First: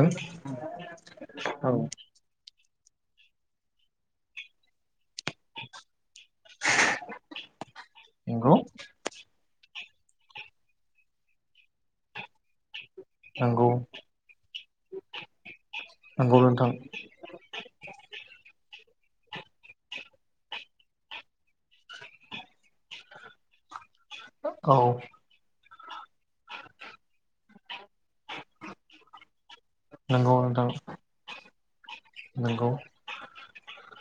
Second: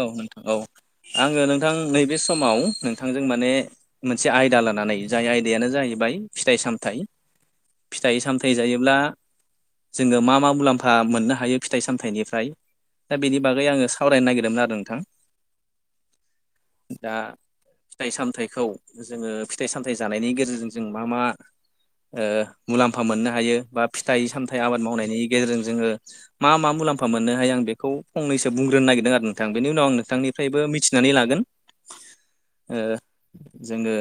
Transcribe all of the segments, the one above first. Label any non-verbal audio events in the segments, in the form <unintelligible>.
औ नोंथां औ आङो नोंथां नंगौ नैबे समाव नो नोंथांजों माने मोनसे आयदा लानानै जाय आयदायानो जाहैबाय फिथाइ सामथाइ फिथाइ सामथाइ जायोब्ला जोङो मा मा मुलाम्फा मोननो हायो फिथाइ सामथाइनिफ्राय दा बेनि बागै नंगौ आङो नागिरदोंमोन आरो नोंथां नंगौ नोंथां दा फिथाइ सामथाइखौ जोङो फिथाइ सामथाइ जानायनि गेजेरजों जों मा मा ओ मुलाम्फा मोननो हायो बा फिथाइ सामथाइ औ आबाद मावनायनि गेजेरजों जोङो मा मा मुलाम्फा मोननो हायो आं बेखौ फंनैसो बुंनो दोन्नो नागिरदों आरो नो नोंथां बेनि उनाव आं नंगौ नोंथांनिफ्रायबो नोंथां मिथिनानै लागोन नंगौ ओ जोङो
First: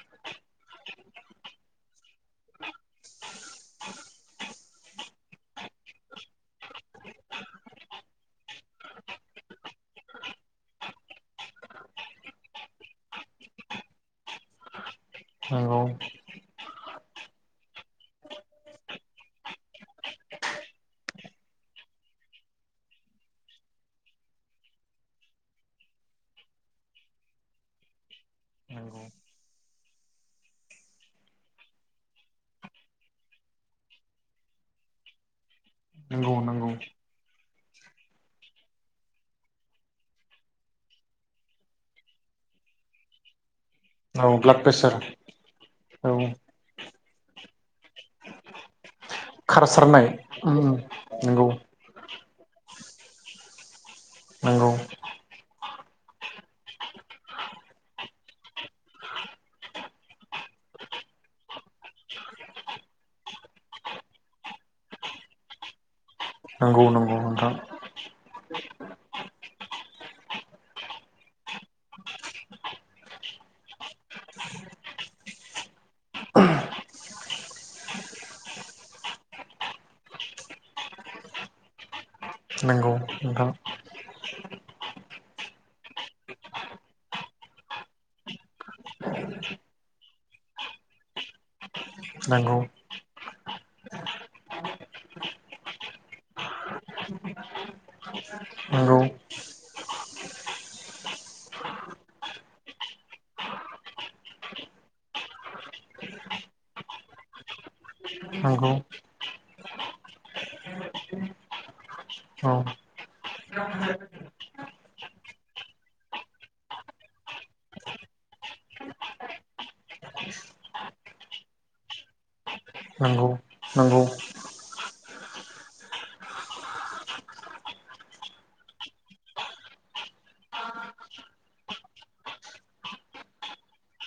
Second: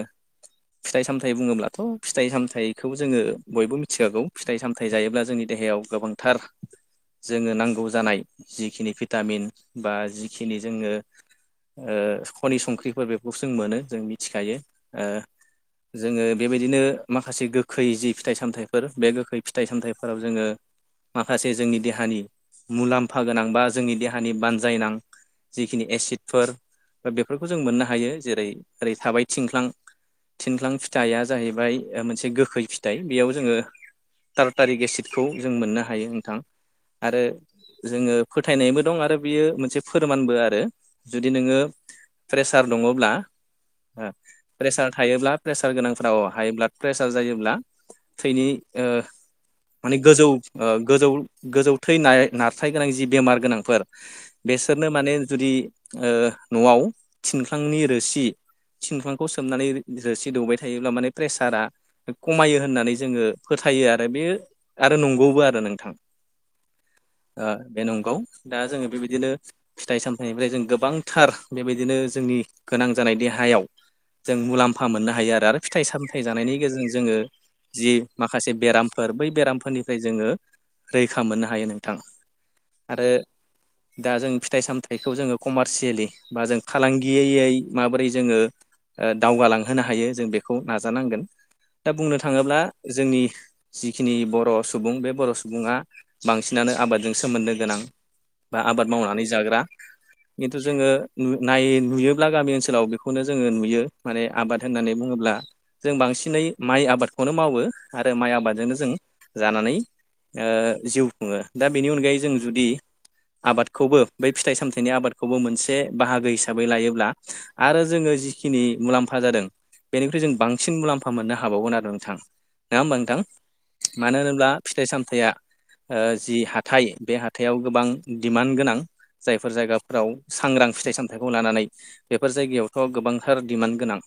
फिथाइ सामथाइ बुङोब्लाथ' फिथाइ सामथाइखौ जोङो। बयबो मिथिखागौ फि थाइ सामथाइ जायोब्ला जोंनि देहायाव गोबांथार। जोङो नांगौ जानाय। जिखिनि भिटामिन। बा जिखिनि जोङो ओ खनि संख्रिफोर बेफोरखौ जों मोनो जों मिथिखायो। ओ नंगौ जोङो बेबायदिनो। माखासे गोखै जि फिथाइ सामथाइफोर बे गोखै फिथाइ सामथाइफोराव जोङो माखासे जोंनि देहानि मुलाम्फा गोनां बा जोंनि देहानि बान जायनां जिखिनि एसिडफोर बेफोरखौ जों मोननो हायो जेरै ओरै थाबाय थिनख्लां थिनख्लां फिथाइया जाहैबाय मोनसे गोखै फिथाइ बेयाव जोङो टारटारिक एसिडखौ जों मोननो हायो नंगौ नोंथां नंगौ आरो जोङो फोथायनायबो दं आरो बेयो मोनसे फोरमानबो आरो जुदि नोङो प्रेसार दङब्ला। ओ औ ब्लाड प्रेसार थायोब्ला प्रेसार औ गोनांफोराव हाइब्ला प्रेसार जायोब्ला थैनि ओ माने खारसारनाय गोजौ ओ गोजौ नंगौ गोजौ थैनाय नारथाइ गोनां जि बेमार गोनांफोर नंगौ बेसोरनो माने जुदि ओ न'आव थिनख्लांनि रोसि थिनख्लांखौ सोमनानै रोसि दौबाय थायोब्ला माने प्रेसारा खमायो होननानै जोङो फोथायो आरो बे आरो नोंगौबो आरो नोंथां नोंगौ नोंगौ ओ नोंथां बे नंगौ दा जोङो बेबायदिनो फिथाइ सामथाइनिफ्राय जों गोबांथार बेबायदिनो जोंनि गोनां जानाय देहायाव जों मुलाम्फा मोननो हायो आरो आरो फिथाइ सामथाइ जानायनि गेजेरजों जोङो जि माखासे बेरामफोर बै बेरामफोरनिफ्राय जोङो रैखा मोननो हायो नोंथां नोंगौ आरो नों दा जों फि थाइ सामथाइखौ जोङो कमारसियेलि बा जों फालांगियै यै माबोरै जोङो दावगालांहोनो हायो जों बेखौ नाजानांगोन। दा बुंनो नंगौ थाङोब्ला जोंनि। जिखिनि बर' सुबुं बे बर' सुबुङा बांसिनानो आबादजों सोमोन्दो गोनां। बा आबाद नंगौ मावनानै जाग्रा। खिन्थु जोङो नु नाय नुयोब्ला गामि ओनसोलाव बेखौनो जोङो नुयो माने आबाद होननानै बुङोब्ला जों बांसिनै माइ आबादखौनो मावो। आरो माइ नंगौ आबादजोंनो जों जानानै ओ जिउ खुङो दा बेनि अनगायै जों औ जुदि आबादखौबो बै फिथाइ सामथाइनि आबादखौबो मोनसे बाहागो हिसाबै लायोब्ला आरो जोङो जिखिनि मुलाम्फा जादों बेनिख्रुइ जों बांसिन मुलाम्फा मोननो हाबावगोन आरो नोंथां नोङा होमबा नोंथां नंगौ नंगौ मानो होनोब्ला फिथाइ सामथाइया ओ जि हाथाइ बे हाथाइयाव गोबां डिमान्ड गोनां जायफोर जायगाफोराव सांग्रां फिथाइ सामथाइखौ लानानै बेफोर जायगायावथ' गोबांथार डिमान्ड गोनां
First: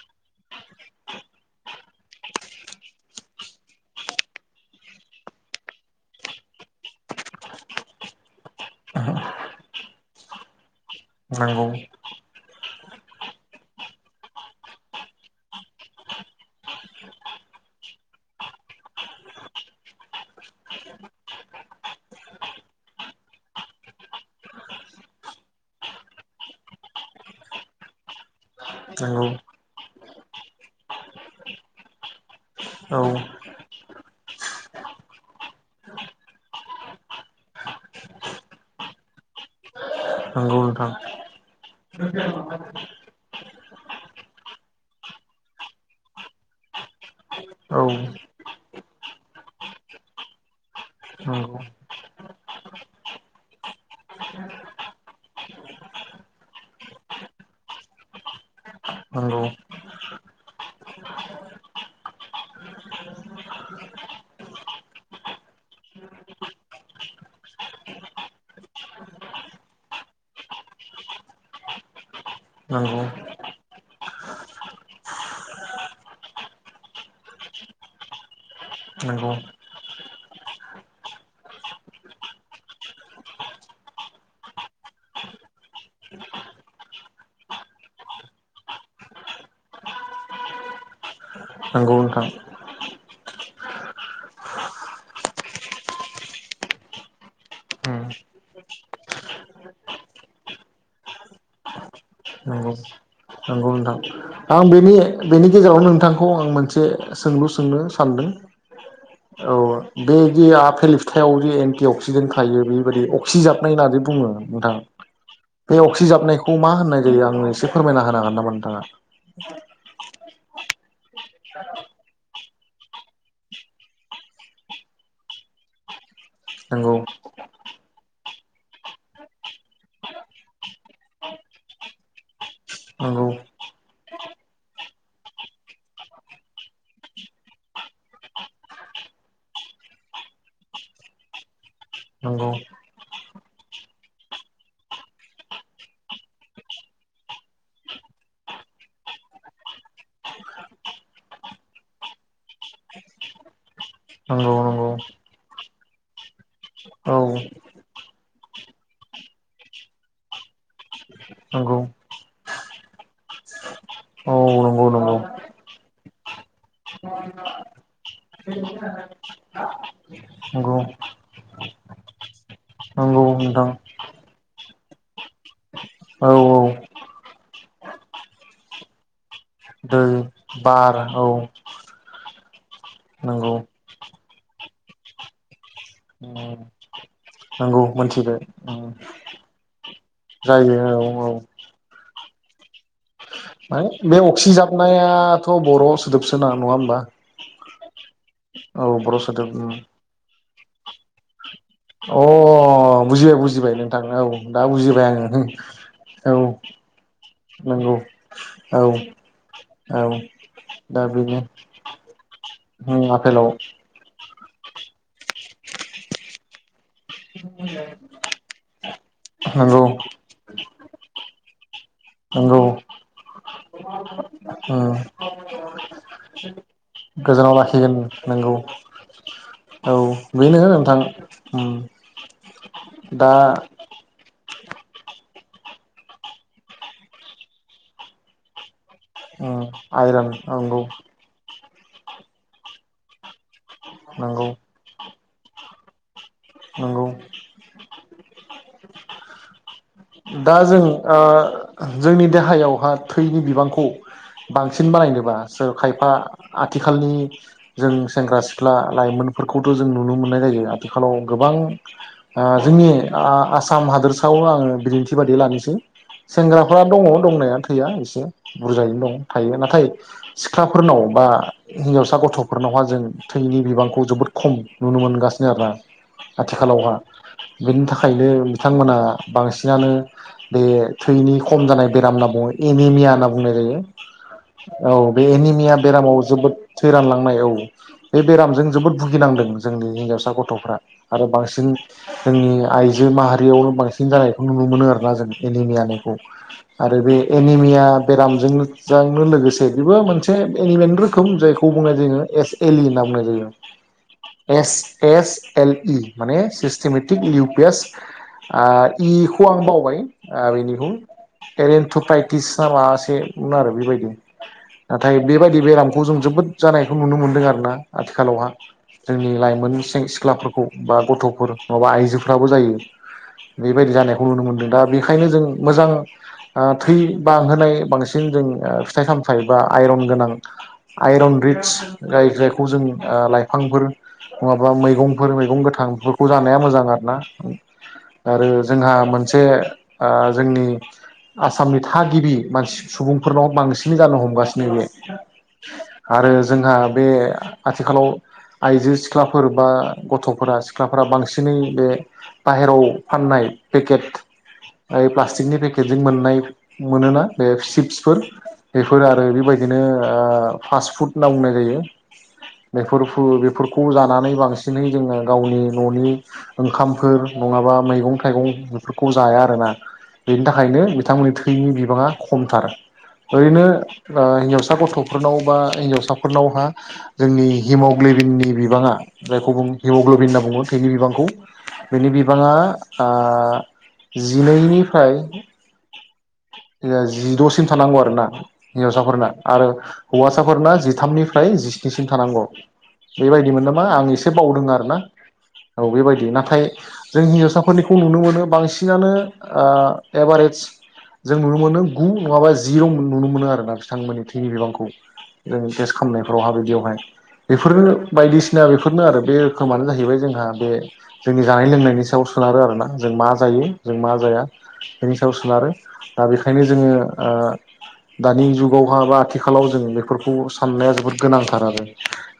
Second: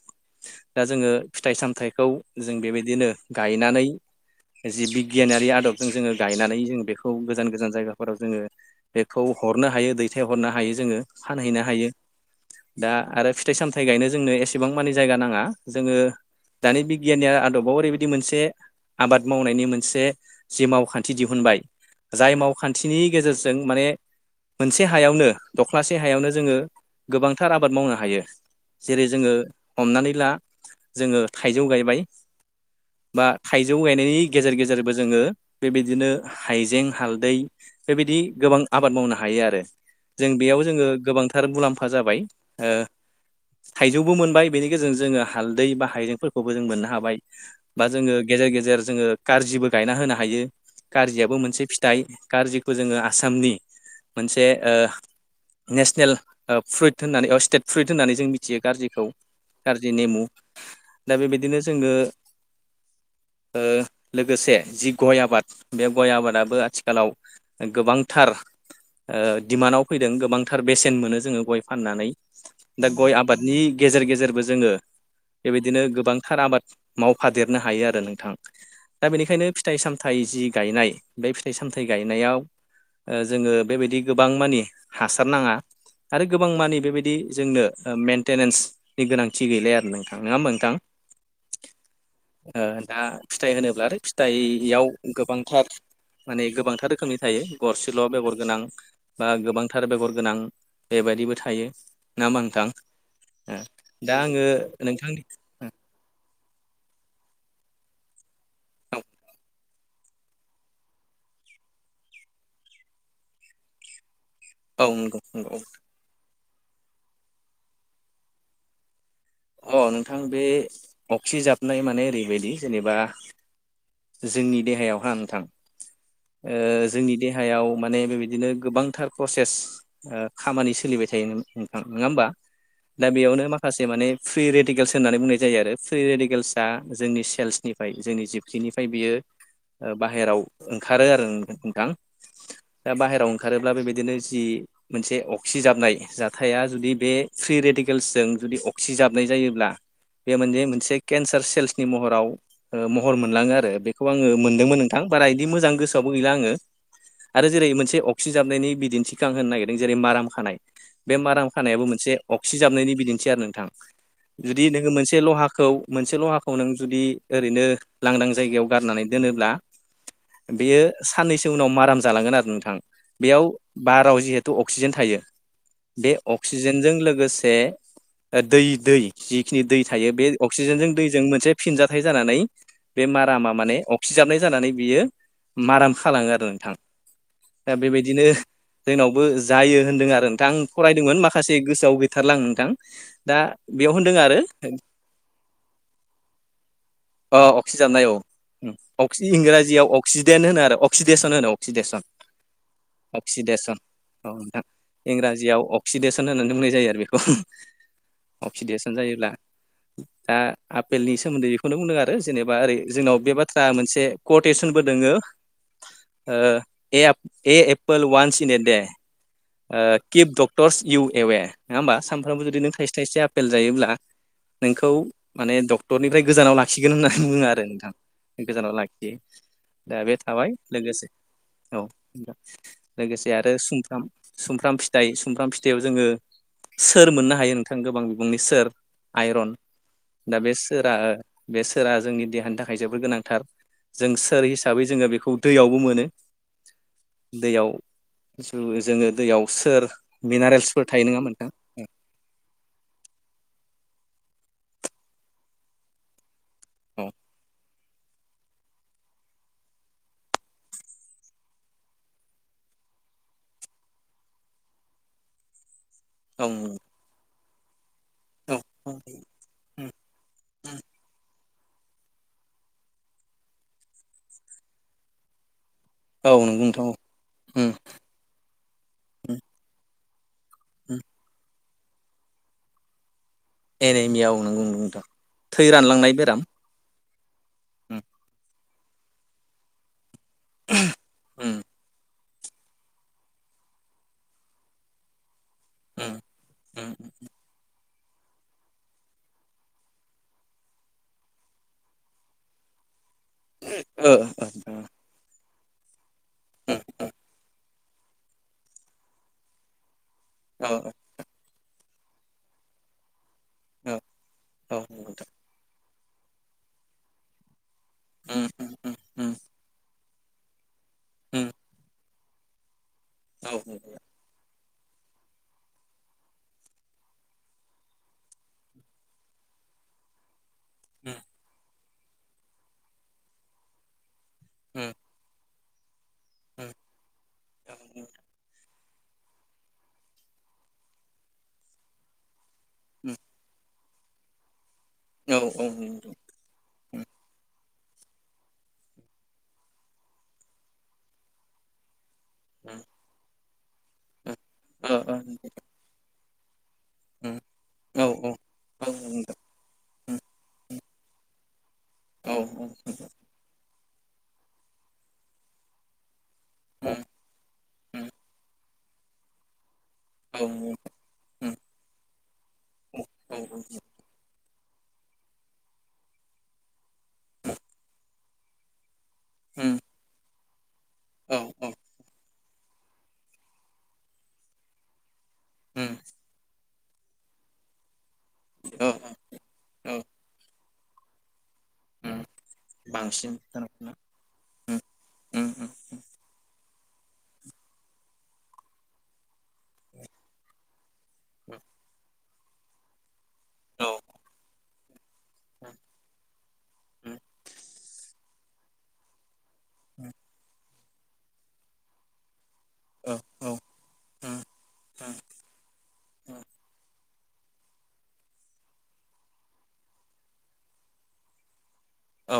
दा जोङो फिथाइ सामथाइखौ जों बेबायदिनो गायनानै जि बिगियानारि आदबजों जोङो गायनानै जों बेखौ गोजान गोजान जायगाफोराव जोङो बेखौ हरनो हायो दैथाय हरनो हायो जोङो फानहैनो नंगौ हायो दा आरो फिथाइ सामथाइ गायनो जोंनो एसेबां मानि जायगा नाङा जोङो दानि बिगियान नि आदबाव ओरैबायदि मोनसे आबाद मावनायनि मोनसे जि मावखान्थि दिहुनबाय जाय मावखान्थिनि गेजेर जों माने मोनसे हायावनो दख्लासे हायावनो जोङो गोबांथार आबाद मावनो हायो जेरै नंगौ जोङो हमनानै ला जोङो थाइजौ गायबाय औ बा थाइजौ गायनायनि गेजेर गेजेरबो जोङो बेबायदिनो हाइजें हालदै बेबायदि गोबां आबाद मावनो हायो आरो जों नंगौ बेयाव जोङो नोंथां गोबांथार मुलाम्फा जाबाय ओ थाइजौबो मोनबाय बेनि गेजेरजों जोङो हालदै बा हाइजेंफोरखौबो जों मोननो हाबाय औ बा जोङो गेजेर गेजेर जोङो कारजिबो गायना होनो हायो कारजियाबो नंगौ मोनसे फिथाइ कारजिखौ जोङो आ सामनि मोनसे ओ नेसनेल ओ फ्रुइट होननानै औ स्टेट फ्रुइट होननानै जों मिथियो कारजिखौ नंगौ कारजि नेमु दा बेबायदिनो जोङो ओ लोगोसे जि गय आबाद बे गय आबादाबो आथिखालाव गोबां थार ओ डिमान्डआव फैदों गोबांथार बेसेन मोनो जोङो गय फाननानै दा नंगौ गय आबादनि गेजेर गेजेरबो जोङो बेबायदिनो गोबांथार आबाद मावफादेरनो हायो आरो नोंथां दा नंगौ बेनिखायनो फिथाइ सामथाइ जि गायनाय बे फिथाइ सामथाइ गायनायाव ओ जोङो बेबायदि गोबां मानि हासार नाङा आरो गोबां मानि बेबायदि जोंनो ओ मेनटेनेन्सनि गोनांथि गैलाया आरो नोंथां नोङा होमबा नोंथां नंगौ नोंथां ओ दा फिथाइ होनोब्ला आरो फिथाइयाव गोबांथार माने गोबांथार रोखोमनि थायो। गरसेल' बेगर गोनां बा गोबांथार बेगर गोनां बेबायदिबो थायो ना मा नोंथां? नंगौ नंगौ नोंथां दा आङो आं बेनि नोंथांनि बेनि गेजेरावनो नोंथां खौ आं मोनसे सोंलु सोंनो सानदों। औ बे जि आफेल फिथाइाव जि एन्टि अक्सिडेन्ट थायो बेबायाददि अक्सिजाबनाय होननानै बुङो नोंथां औ नंगौ नंगौ बे अक्सि जाबनायखौ खौ मा होननाय जायो आं एसे फोरमायना होनांगोन नामा नोंथांङा? अ नोंथां बे अक्सि जाबनाय माने ओरैबायदि जेनेबा जोंनि देहायावहा नोंथां ओ नंगौ जोंनि देहायाव माने बेबायदिनो गोबांथार प्रसेस ओ खामानि सोलिबाय थायो नङा होमबा दा नंगौ बेयावनो माखासे माने फ्रि रेडिकेल्स होननानै बुंनाय जायो आरो फ्रि रेडिकेल्सआ जोंनि सेल्सनिफ्राय जोंनि जिबखिनिफ्राय बियो ओ बाहेरायाव ओंखारो आरो नोंथां नंगौ दा बाहेरायाव ओंखारोब्ला बेबायदिनो जि मोनसे अक्सिजाबनाय जाथाया जुदि बे फ्रि रेडिकेल्सजों जुदि अक्सिजाबनाय जायोब्ला बे मोने मोनसे केन्सार सेल्सनि महराव ओ महर मोनलाङो आरो बेखौ आङो मोनदोंमोन नंगौ नंगौ नोंथां बारा बिदि मोजां गोसोआवबो गैला आङो औ आरो जेरै मोनसे अक्सिजाबनायनि बिदिन्थिखौ आं होनो नागिरदों जेरै माराम खानाय बे माराम नंगौ खानायाबो मोनसे अक्सिजाबनायनि बिदिन्थि आरो नोंथां। औ जुदि नोङो नंगौ नंगौ मोनसे लहाखौ मोनसे लहाखौ नों जुदि ओरैनो लांदां जायगायाव गारनानै दोनोब्ला नंगौ बेयो साननैसो उनाव माराम जालांगोन आरो नोंथां नंगौ बेयाव नोंथां बाराव जिहेथु अक्सिजेन थायो बे औ अक्सिजेनजों लोगोसे ओ दै दै जिखिनि दै थायो बे अ अक्सिजेनजों बार दैजों औ मोनसे फिनजा थाय जानानै बे मारामा नंगौ माने अक्सिजाबनाय जानानै बियो माराम खालाङो आरो नोंथां। दा नंगौ बेबायदिनो मोनथिबाय जोंनाव बो जायो होनदों आरो नोंथा आं जायो फरायदोंमोन औ माखासे गोसोआव गैथारला नों थां मा बे अक्सिजाबनायाथ' बर'आव सोदोबसोना नङा होमबा? सिजाबनाय औ उम औ बर' अक्सि सोदोब उम इंराजियाव अक्सिडेन होनो आरो। अक्सिडेसन होनो। अक्सिडेसन अ बुजिबाय अक्सिडेसन बुजिबाय नोंथां औ नोंथां दा बुजिबाय इंराजियाव अक्सिडेसन आङो औ होननानै बुंनाय जायो आरो बेखौ नोंगौ। अक्सिडेसन जायोब्ला औ दा दा आपेलनि बेनो सोमोन्दै बेखौनो बुंदों आरो जेनेबा ओरै उम जोंनाव बे आफेलाव बाथ्रा मोनसे कटेसनबो दोङो। ओ आ ए एप्पल वानस इन ए दे नंगौ ओ किफ दक डक्टरस इउ एवे नङा होमबा सानफ्रामबो जुदि नंगौ नों थाइसे थाइसे आपेल जायोब्ला नोंखौ उम माने डक्टरनिफ्राय गोजानाव ला खिगोन होननानै बुङो गोजानाव आरो नोंथां लाखिगोन नंगौ गोजानाव लाखियो औ दा बे थाबाय बेनो नोंथां लोगोसे उम औ दा लोगोसे आरो सुमफ्राम सुमफ्राम फिथाइ सुमफ्राम फिथाइयाव जोङो सोर मोननो हायो नोंथां गोबां बिबुंनि सोर आइरन। उम आइरन दा नंगौ बेसोरा बे सो सोरा जोंनि देहानि थाखाय जोबद गोनांथार जों सोर नंगौ हिसाबै जोङो बेखौ खौ दैयावबो मोनो नंगौ दैयाव ज जोङो दैयाव सोर दा जों मिनारेल्सफोर थायो ओ नङा होमबा नोंथां जोंनि देहायावहा थैनि बिबांखौ खौ बांसिन बानायनोबा सोर खायफा औ आथिखालनि जों सेंग्रा सिख्ला लाइमोनफोरखौथ' जों नुनो मोननाय जायो आथिखालाव गोबां ओ जोंनि आ- आसाम हादोरसायाव आङो बिदिन्थि बिबायदि लानोसै औ सेंग्राफ्रा दङ दंनाया थैया एसे औ बुरजायैनो दं थायो नाथाय सिख्लाफोरनाव बा हिन्जावसा गथ'फोरनावहा जों थैनि बिबांखौ जोबोद खम नुनो मोनगासिनो आरोना औ नंगौ नोंथां औ आथिखालावहा उम बेनि थाखायनो बिथांमोना बांसिनानो बे थैनि खम जानाय बेराम होनना बुङो एमिमिया होना बुंनाय जायो एनिमिया औ नंगौ नंगौ नोंथां औ बे थै एनिमिया रानलांनाय बेरामाव बेराम जोबोद थै रानलां औ उम बे बेरामजों जोबोद भुगिनांदों जोंनि आ गथ'फ्रा आरो उम बांसिन जोंनि आइजो माहारियावनो बांसिन जानायखौ नुनो मोनो आरो <unintelligible> एनिमिया उम मुंखौ उम आरो बे एनिमिया बेरामजों लोगजां नो लोगोसे बेबो मोनसे एनिमियानो रोखोम जायखौ बुंनाय जायो एसएलि होनना ओ ओ बुंनाय एस एस एल प माने उम औ सिस्टेमेटिक इउ पि एस आं इखौ आं बावबाय आ औ बेनिखौ एरेन तुपाइटिस ना माबामोनसे उमआरो औ बेबायदि औ नंगौ नाथाय नोंथां। बेबायदि बेराम खौ जों जोबोद जानायखौ नुनो मोनदों आरो ना उम आथिखालावहा उम उम जोंनि उम लाइमोन सें- सि सिख्लाफोरखौ बा गथ'फोर उम माबा आइजो फोराबो जायो औ बेबायदि नंगौ जानायखौ नुनो मोन्दों। बेखायनो जों मोजां थै बांहोनाय बांसिन जों फिथाइ सामथायाइ बा आइरन गोनां उम आइरन रित्स जाय जायखौ जों लाइफांफोर नंङाबा उम मैगंफोर मैगं गोथां <unintelligible> खौ जानाया उम मोजां आरोना औ नंगौ ओ औ नंगौ औ आरो जोंहा मोनसे ओ जोंनि आसामनि थागिबि मानसि सुबुंफोरनाव बांसिन जानो हमगासिनो बे आरो जोंहा बे आथिखालाव आइजो सिख्लाफोर बा गथ'फोरा सिख्लाफोरा बांसिनै बे बाहेराव फाननाय पेकेट प्लास्टिकनि पेकेटजों मोननाय मोनोना बे चिप्सफोर बेफोर आरो बेबायदिनो ओ फास्ट फुड होनना बुंनाय जायो। बेफोरखौ बेफोर खौ जानानै बांसिनै जोङो गावनि न'नि ओंखामफोर नंङाबा मैगं थाइगं बेफोरखौ जाया आरोना। बेनि थाखायनो बिथांमोननि थैनि बिबाङा खमथार ओरैनो ओ हिनजावसा फिसा गथ'फोरनाव बा हिनजावसाफोरनावहा जोंनि हिमग्लेबिननि बिबाङा जायखौ बुं हेम'ग्ल'बिन होनना बुंङो थैनि बिबांखौ बेनि बिबांङा ओ जि नैनिफ्राय होम जिद'सिम थानांगौ आरो ना। औ हिजावसाफोरना आरो हौवासाफोरना जिथामनि फ्राय जिस्निसिम थानांगौ बांसिन औ बेबायदिमोन औ नामा आं औ एसे बावदों आरोना औ बेबायदि नाथाय जों हिन्जावसाफोरनिखौ नुनो मोनो बांसिनानो ओ एभारेइस जों नुनो मोनो गु नङाबा जिर मोन नुनो मोनो आरोना औ बिथांमोननि थैनि बिबांखौ । नों टेस्ट खालामनायफोराव हाबायदियावहाय बेफोरनो बायदिसि सिना बेफोरनो आरो बे रोखोमानो जाहैबाय जोंहा बे जोंनि जानाय लोंनायनि सायावस सोनारो आरोना जों मा औ जायो जों मा जाया बेनि सायाव सोनारो दा बेखायनो जोङो ओ - ओ दानि जुगावहा बा आथिखालाव जों बेफोरखौ साननाया जोबोद गोनांथार आरो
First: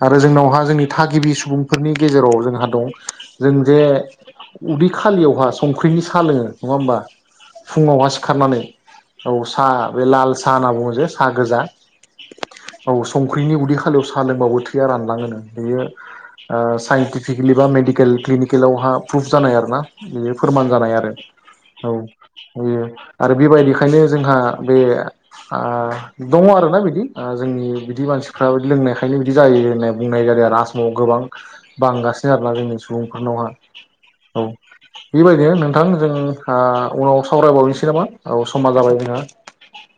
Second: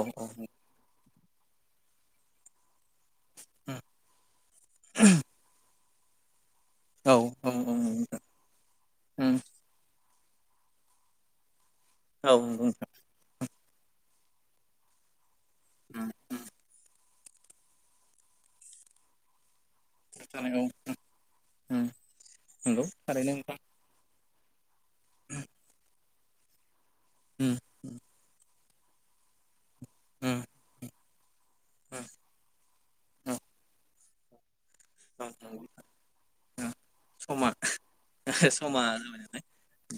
आरो जोंनावहा जोंनि थाग गिबि सुबुंफोरनि गेजेराव जोंहा दं जों जे उदै खालियावहा सं संख्रिनि साह लोङो नङा होमबा फुङावहा सिखारनानै औ साहा बे लाल साह होनना बुङो जे साहा गोजा औ संख्रिनि उद दै खालियाव साह लोंबाबो थैया रानलाङो नो । बेयो ओ साइन्टिक फिकेलि बा मेडिकेल क्लिनिकेलावहा प्रुफ जानाय आरोना। बेयो फोरमान जानाय आरो औ नंगौ बेयो आरो थारैनो बेबायदिखायनो जोंहा बे आ दङ आरोना बिदि ओ जोंनि बिदि मानसिफ्राब लोंनायखायनो बिदि जायो बुंनाय जादों आरोना आसामाव गोबां बांगासिनो आरोना जोंनि सुबुंफोरनावहा । औ बेबायदिनो नोंथां जों आ उनाव समा सावरायबावनोसै नामा औ समा जाबाय नोंहा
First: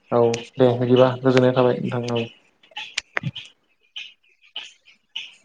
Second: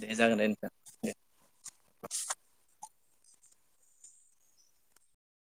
दे औ जागोन दे नोंथां। बिदिबा गोजोननाय थाबाय नोंथां औ। <inaudible>